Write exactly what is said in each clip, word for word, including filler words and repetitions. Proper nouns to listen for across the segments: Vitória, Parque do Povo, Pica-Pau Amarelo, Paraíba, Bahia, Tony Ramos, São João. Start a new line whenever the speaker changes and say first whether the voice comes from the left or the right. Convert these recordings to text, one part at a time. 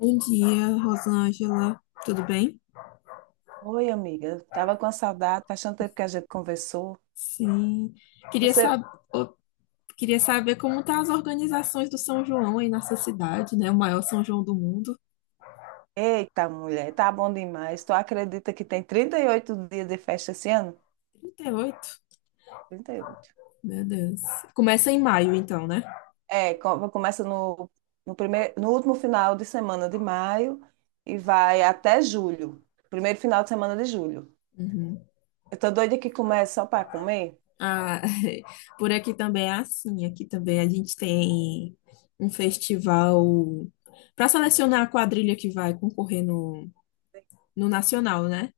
left: Bom dia, Rosângela. Tudo bem?
right: Oi, amiga. Tava com a saudade, faz tanto tempo que a gente conversou.
left: Sim. Queria
right: Você,
left: sab... ô, Queria saber como estão as organizações do São João aí nessa cidade, né? O maior São João do mundo.
right: Eita, mulher, tá bom demais. Tu acredita que tem trinta e oito dias de festa esse ano?
left: trinta e oito.
right: Trinta e oito.
left: Meu Deus. Começa em maio, então, né?
right: É, co- começa no, no primeiro, no último final de semana de maio e vai até julho. Primeiro final de semana de julho.
left: Uhum.
right: Eu tô doida que comece só para comer.
left: Ah, por aqui também é assim. Aqui também a gente tem um festival para selecionar a quadrilha que vai concorrer no, no Nacional, né?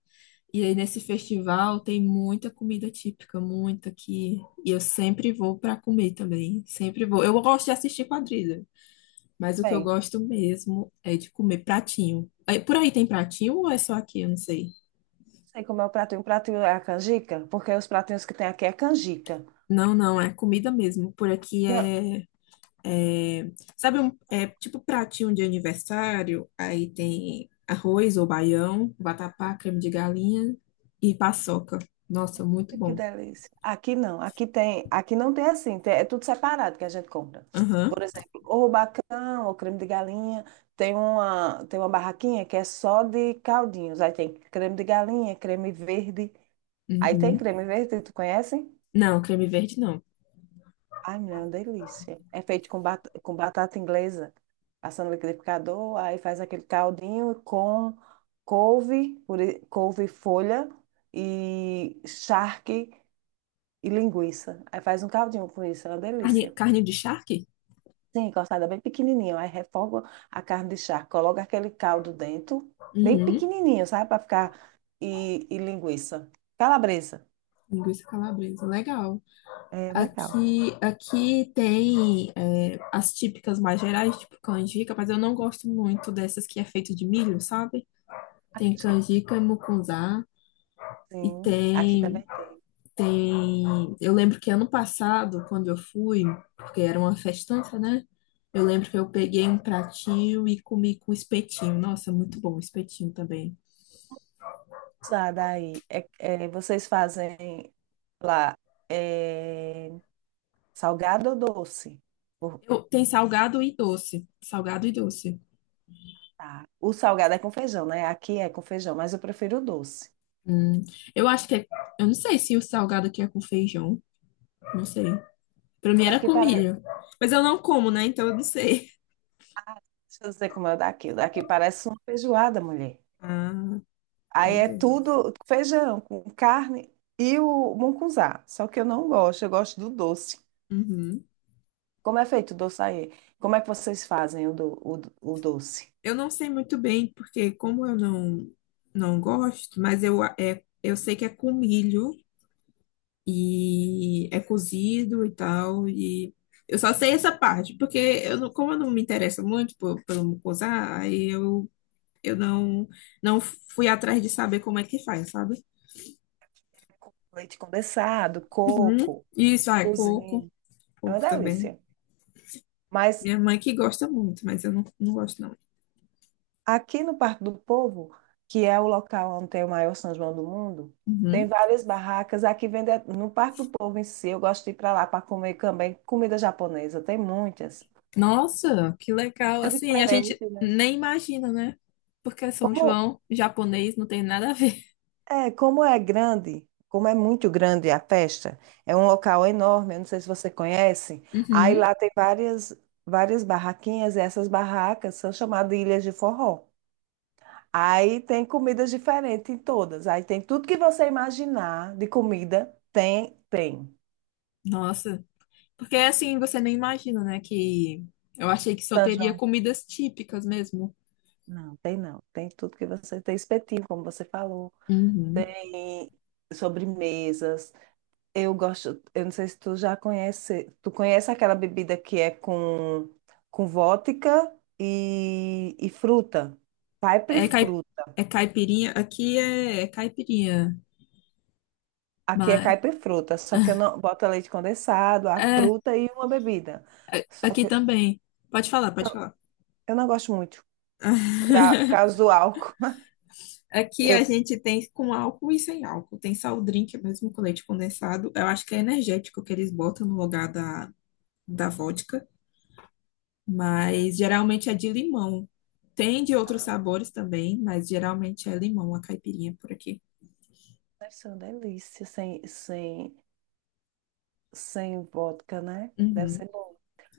left: E aí nesse festival tem muita comida típica, muita que e eu sempre vou para comer também, sempre vou. Eu gosto de assistir quadrilha, mas o que eu
right: Bem,
left: gosto mesmo é de comer pratinho. Aí, por aí tem pratinho ou é só aqui? Eu não sei.
right: sei como é o pratinho. O pratinho é a canjica, porque os pratinhos que tem aqui é canjica.
left: Não, não, é comida mesmo. Por aqui é, é- sabe, um, é tipo pratinho de aniversário, aí tem arroz ou baião, vatapá, creme de galinha e paçoca. Nossa, muito
right: Que
left: bom.
right: delícia. Aqui não, aqui tem, aqui não tem assim, tem- é tudo separado que a gente compra.
left: Aham.
right: Por exemplo, o rubacão, o creme de galinha, tem uma, tem uma barraquinha que é só de caldinhos. Aí tem creme de galinha, creme verde. Aí tem
left: Uhum.
right: creme verde, tu conhece?
left: Não, creme verde não.
right: Ai, meu, é uma delícia. É feito com, bat com batata inglesa, passa no liquidificador, aí faz aquele caldinho com couve, puri- couve folha e charque e linguiça. Aí faz um caldinho com isso, é uma
left: Carne,
right: delícia.
left: carne de charque?
right: Sim, cortada bem pequenininho. Aí refoga a carne de charque, coloca aquele caldo dentro, bem
left: Uhum.
right: pequenininho, sabe? Para ficar. E, e linguiça. Calabresa.
left: Linguiça calabresa, legal.
right: É legal.
left: Aqui, aqui tem é, as típicas mais gerais, tipo canjica, mas eu não gosto muito dessas que é feito de milho, sabe? Tem
right: Acaxi-
left: canjica, mucunzá, e
right: Sim, aqui
left: tem,
right: também tem.
left: tem... eu lembro que ano passado, quando eu fui, porque era uma festança, né? Eu lembro que eu peguei um pratinho e comi com espetinho. Nossa, muito bom o espetinho também.
right: Usada aí. É, é, vocês fazem lá é, salgado ou doce? Por-
left: Eu, tem salgado e doce. Salgado e doce.
right: Tá. O salgado é com feijão, né? Aqui é com feijão, mas eu prefiro o doce.
left: Hum, eu acho que é. Eu não sei se o salgado aqui é com feijão. Não sei. Pra mim era
right: Aqui
left: com
right: parece.
left: milho. Mas eu não como, né? Então eu não sei.
right: Deixa eu dizer como é o daqui. O daqui parece uma feijoada, mulher.
left: Ah,
right: Aí
left: meu
right: é
left: Deus.
right: tudo feijão com carne e o mungunzá. Só que eu não gosto, eu gosto do doce.
left: Uhum.
right: Como é feito o doce aí? Como é que vocês fazem o, do, o, do- o doce?
left: Eu não sei muito bem, porque como eu não, não gosto, mas eu, a- é, eu sei que é com milho e é cozido e tal. E eu só sei essa parte, porque eu não, como eu não me interesso muito por, pelo mucosá, aí eu, eu não, não fui atrás de saber como é que faz, sabe?
right: É com leite condensado,
left: Uhum.
right: coco,
left: Isso, ah, é coco.
right: cozinha. É uma
left: Coco também.
right: delícia. Mas
left: Minha mãe que gosta muito, mas eu não, não gosto, não.
right: aqui no Parque do Povo, que é o local onde tem o maior São João do mundo, tem
left: Uhum.
right: várias barracas. Aqui vende no Parque do Povo em si. Eu gosto de ir para lá para comer também comida japonesa. Tem muitas.
left: Nossa, que legal.
right: É
left: Assim, a gente
right: diferente, né?
left: nem imagina, né? Porque São
right: Como
left: João, japonês, não tem nada a ver.
right: é, como é grande, como é muito grande a festa, é um local enorme. Eu não sei se você conhece. Aí
left: Uhum.
right: lá tem várias várias barraquinhas. E essas barracas são chamadas de ilhas de forró. Aí tem comidas diferentes em todas. Aí tem tudo que você imaginar de comida, tem, tem.
left: Nossa. Porque assim, você nem imagina, né? Que eu achei que só
right: São
left: teria
right: João?
left: comidas típicas mesmo.
right: Não, tem não. Tem tudo que você tem espetinho, como você falou.
left: Uhum.
right: Tem sobremesas. Eu gosto, eu não sei se tu já conhece, tu conhece aquela bebida que é com com vodka e, e fruta.
left: É, cai...
right: Caipifruta.
left: é caipirinha. Aqui é, é caipirinha.
right: Aqui é
left: Mas...
right: caipifruta, só que eu não boto leite condensado, a
left: É,
right: fruta e uma bebida. Só
left: aqui
right: que
left: também. Pode falar, pode falar.
right: eu não gosto muito. Porque a- por causa do álcool.
left: Aqui
right: Eu,
left: a gente tem com álcool e sem álcool. Tem só o drink mesmo com leite condensado. Eu acho que é energético que eles botam no lugar da, da vodka, mas geralmente é de limão. Tem de outros sabores também, mas geralmente é limão, a caipirinha por aqui.
right: Deve ser uma delícia sem, sem, sem vodka, né? Deve
left: Uhum,
right: ser bom.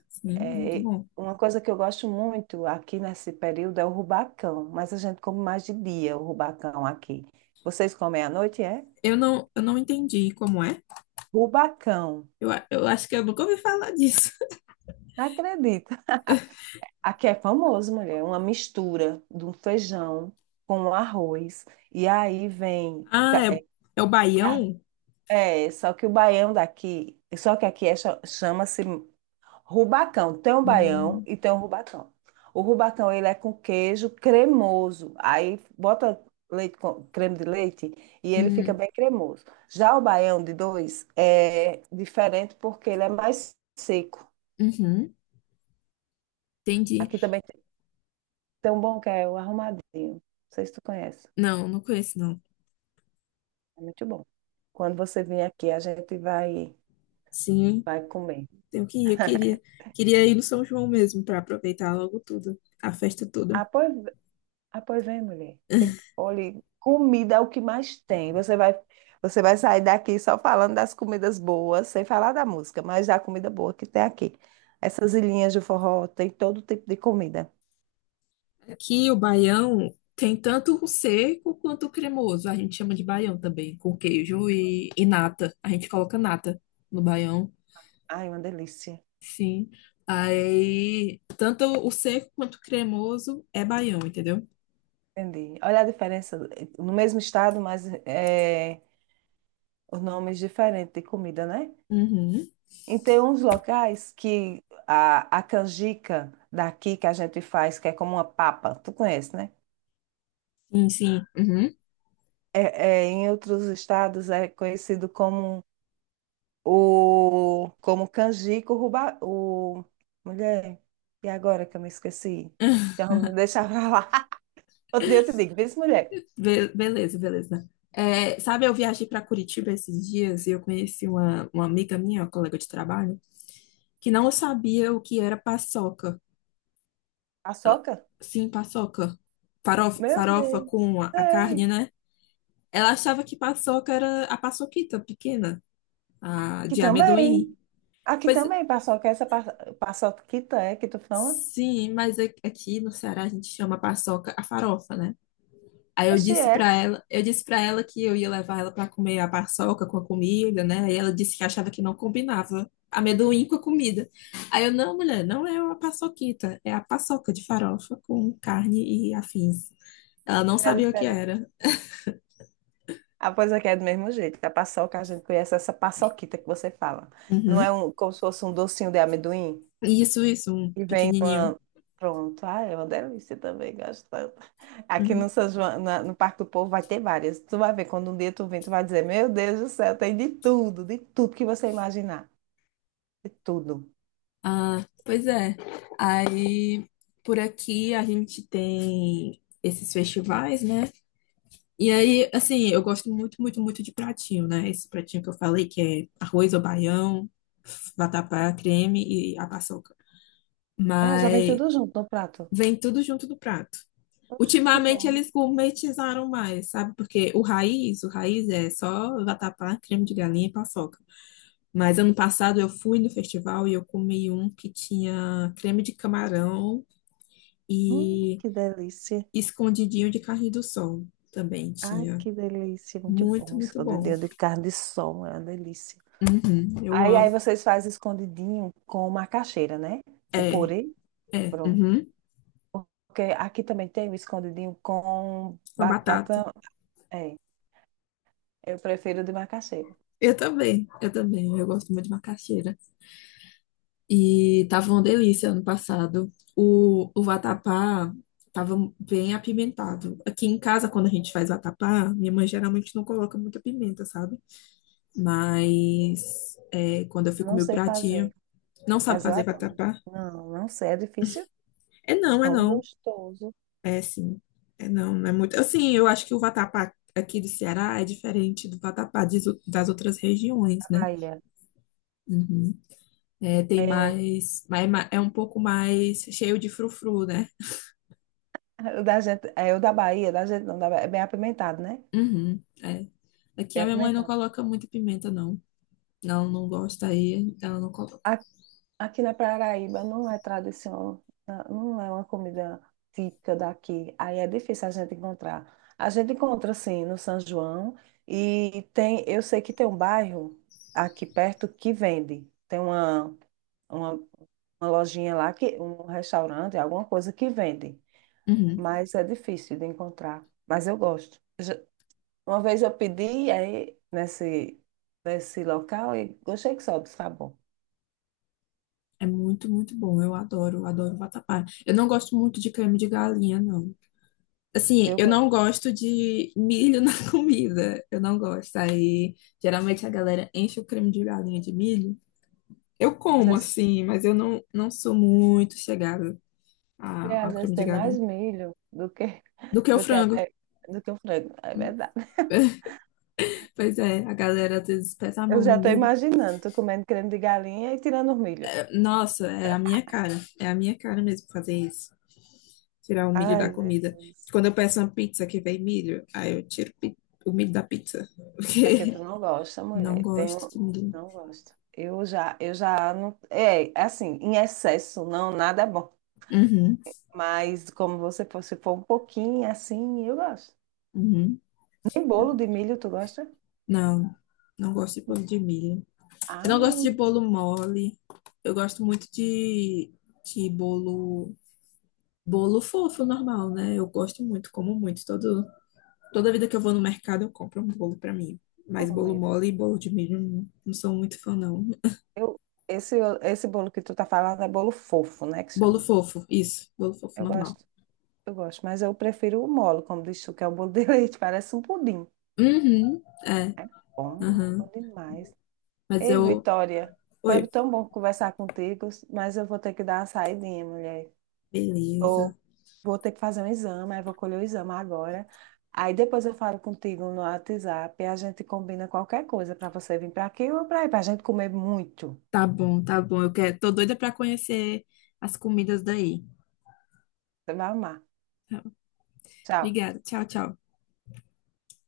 left: sim, muito
right: É, e
left: bom.
right: uma coisa que eu gosto muito aqui nesse período é o rubacão, mas a gente come mais de dia o rubacão aqui. Vocês comem à noite, é?
left: Eu não, eu não entendi como é.
right: Rubacão.
left: Eu, a- eu acho que eu nunca ouvi falar disso.
right: Não acredita. Aqui é famoso, mulher, uma mistura de um feijão com um arroz. E aí vem. ca-
left: Ah, é,
right: É,
left: é o
right: car-
left: baião?
right: é, Só que o baião daqui, só que aqui é cha- chama-se Rubacão, tem o baião
left: Hum,
right: e tem o rubacão. O rubacão, ele é com queijo cremoso. Aí bota leite com- creme de leite e ele fica
left: hum,
right: bem cremoso. Já o baião de dois é diferente porque ele é mais seco.
left: uhum, entendi.
right: Aqui também tem tem um bom que é o arrumadinho. Não sei se tu conhece.
left: Não, não conheço, não.
right: É muito bom. Quando você vir aqui, a gente vai,
left: Sim.
right: vai comer.
left: Tenho que ir, eu queria, queria ir no São João mesmo para aproveitar logo tudo, a festa toda.
right: Ah, pois Ah, pois é, mulher. Tem, olha, comida é o que mais tem. Você vai, você vai sair daqui só falando das comidas boas, sem falar da música, mas da comida boa que tem aqui. Essas ilhinhas de forró tem todo tipo de comida.
left: Aqui o baião tem tanto o seco quanto o cremoso. A gente chama de baião também, com queijo e, e nata. A gente coloca nata no baião,
right: Ai, uma delícia.
left: sim. Aí, tanto o seco quanto o cremoso é baião, entendeu?
right: Entendi. Olha a diferença. eh, No mesmo estado, mas é, os nomes diferentes de comida, né?
left: Uhum.
right: E tem uns locais que a, a canjica daqui que a gente faz, que é como uma papa. Tu conhece, né?
left: Sim, sim. Uhum.
right: É, é, em outros estados é conhecido como o como canjico ruba, o mulher. E agora que eu me esqueci? Então, me deixa pra lá. Outro dia eu te digo, vê se mulher,
left: Be- beleza, beleza. É, sabe, eu viajei para Curitiba esses dias e eu conheci uma, uma amiga minha, uma colega de trabalho, que não sabia o que era paçoca.
right: paçoca?
left: Sim, paçoca. Farofa,
right: Meu
left: farofa
right: Deus,
left: com a, a
right: sei.
left: carne, né? Ela achava que paçoca era a paçoquita pequena, a
right: Aqui
left: de amendoim.
right: também. Aqui
left: Pois
right: também, paçoca. é Essa pa- paçoquita é que tu fala?
left: sim, mas a- aqui no Ceará a gente chama paçoca a farofa, né? Aí eu
right: Oxi,
left: disse
right: é.
left: pra ela, eu disse para ela que eu ia levar ela pra comer a paçoca com a comida, né? E ela disse que achava que não combinava amendoim com a comida. Aí eu, não, mulher, não é uma paçoquita, é a paçoca de farofa com carne e afins. Ela não
right: É
left: sabia o que
right: diferente.
left: era.
right: Ah, pois aqui é do mesmo jeito. A paçoca, a gente conhece essa paçoquita que você fala. Não é
left: Uhum.
right: um, como se fosse um docinho de amendoim?
left: Isso, isso, um
right: E vem
left: pequenininho.
right: uma. Pronto. Ah, é uma delícia também, gosto tanto. Aqui
left: Uhum.
right: no São João, na- no Parque do Povo vai ter várias. Tu vai ver, quando um dia tu vem, tu vai dizer, meu Deus do céu, tem de tudo, de tudo que você imaginar. De tudo.
left: Ah, pois é. Aí, por aqui a gente tem esses festivais, né? E aí, assim, eu gosto muito, muito, muito de pratinho, né? Esse pratinho que eu falei, que é arroz ou baião, vatapá, creme e a paçoca.
right: Ah, já vem
left: Mas
right: tudo junto no prato.
left: vem tudo junto do prato.
right: Poxa, que
left: Ultimamente
right: bom.
left: eles gourmetizaram mais, sabe? Porque o raiz, o raiz é só vatapá, creme de galinha e paçoca. Mas ano passado eu fui no festival e eu comi um que tinha creme de camarão
right: Hum,
left: e
right: que delícia.
left: escondidinho de carne do sol também
right: Ai,
left: tinha.
right: que delícia. Muito
left: Muito,
right: bom.
left: muito bom.
right: Escondidinho de carne de sol, é uma delícia.
left: Uhum, eu
right: Aí, aí
left: amo.
right: vocês fazem escondidinho com macaxeira, né? O
left: É,
right: purê.
left: é,
right: Pronto.
left: uhum,
right: Porque aqui também tem o escondidinho com
left: com a batata.
right: batata. É, eu prefiro de macaxeira.
left: Eu também, eu também, eu gosto muito de macaxeira. E tava uma delícia ano passado. O, o vatapá tava bem apimentado. Aqui em casa, quando a gente faz vatapá, minha mãe geralmente não coloca muita pimenta, sabe? Mas é, quando eu
right: Eu
left: fico
right: não
left: meu
right: sei
left: pratinho,
right: fazer,
left: não sabe
right: mas eu
left: fazer
right: adoro.
left: vatapá?
right: Não, não sei, é difícil.
left: É não, é
right: Tão
left: não.
right: gostoso.
left: É sim. É não, não é muito. Assim, eu acho que o vatapá aqui do Ceará é diferente do vatapá de- das outras
right: Da
left: regiões, né?
right: Bahia.
left: Uhum. É, tem
right: É,
left: mais, mais. É um pouco mais cheio de frufru, né?
right: o da gente, é o da Bahia, da gente não, da Bahia, é bem apimentado, né?
left: Uhum, é. Aqui
right: Bem
left: a minha mãe não
right: apimentado.
left: coloca muita pimenta, não. Não, não gosta aí, ela não coloca.
right: Aqui na Paraíba não é tradição, na- não é uma comida típica daqui. Aí é difícil a gente encontrar. A gente encontra, sim, no São João. E tem, eu sei que tem um bairro aqui perto que vende. Tem uma, uma, uma lojinha lá, que, um restaurante, alguma coisa que vende.
left: Uhum.
right: Mas é difícil de encontrar. Mas eu gosto. Já- Uma vez eu pedi aí nesse, nesse local e gostei que sobe, tá bom.
left: É muito, muito bom. Eu adoro, adoro vatapá. Eu não gosto muito de creme de galinha, não. Assim,
right: Eu
left: eu não
right: gosto.
left: gosto de milho na comida. Eu não gosto. Aí, geralmente a galera enche o creme de galinha de milho. Eu
right: Mas é
left: como, assim, mas eu não, não sou muito chegada
right: E
left: a-
right: às
left: ao
right: vezes
left: creme de
right: tem mais
left: galinha.
right: milho do que,
left: Do que o
right: do que
left: frango.
right: até do que o frango. É
left: Hum.
right: verdade.
left: Pois é, a galera às vezes pesa a
right: Eu
left: mão
right: já
left: no
right: estou
left: milho.
right: imaginando, tu comendo creme de galinha e tirando o milho.
left: É, nossa, é a minha cara. É a minha cara mesmo fazer isso. Tirar o milho da
right: Ai,
left: comida.
right: Jesus.
left: Quando eu peço uma pizza que vem milho, aí eu tiro pi- o milho da pizza.
right: É porque tu
left: Porque
right: não gosta,
left: não
right: mulher. Tem
left: gosto
right: um.
left: de milho.
right: Não gosto. Eu já, eu já não. É, assim, em excesso, não, nada é bom.
left: Uhum.
right: Mas como você for, se for um pouquinho assim, eu gosto.
left: Uhum.
right: Nem
left: Tá
right: bolo
left: bom.
right: de milho tu gosta?
left: Não, não gosto de bolo de milho. Eu
right: Ah,
left: não gosto de
right: muito
left: bolo mole. Eu gosto muito de, de bolo, bolo fofo, normal, né? Eu gosto muito, como muito. Todo, toda vida que eu vou no mercado, eu compro um bolo pra mim. Mas
right: bom
left: bolo
right: mesmo.
left: mole e bolo de milho, não, não sou muito fã, não.
right: Eu, esse, esse bolo que tu tá falando é bolo fofo, né? Que
left: Bolo
right: chama.
left: fofo, isso. Bolo fofo
right: Eu
left: normal.
right: gosto. Eu gosto, mas eu prefiro o molo, como diz tu, que é o bolo de leite, parece um pudim.
left: Uhum, é,
right: Bom, é
left: aham.
right: bom demais.
left: Mas
right: Ei,
left: eu.
right: Vitória, foi
left: Oi,
right: tão bom conversar contigo, mas eu vou ter que dar uma saidinha, mulher.
left: beleza.
right: Tô, Vou ter que fazer um exame, aí vou colher o exame agora. Aí depois eu falo contigo no WhatsApp e a gente combina qualquer coisa para você vir para aqui ou para aí, para a gente comer muito.
left: Tá bom, tá bom. Eu quero, tô doida pra conhecer as comidas daí.
right: Você vai amar. Tchau.
left: Obrigada. Tchau, tchau.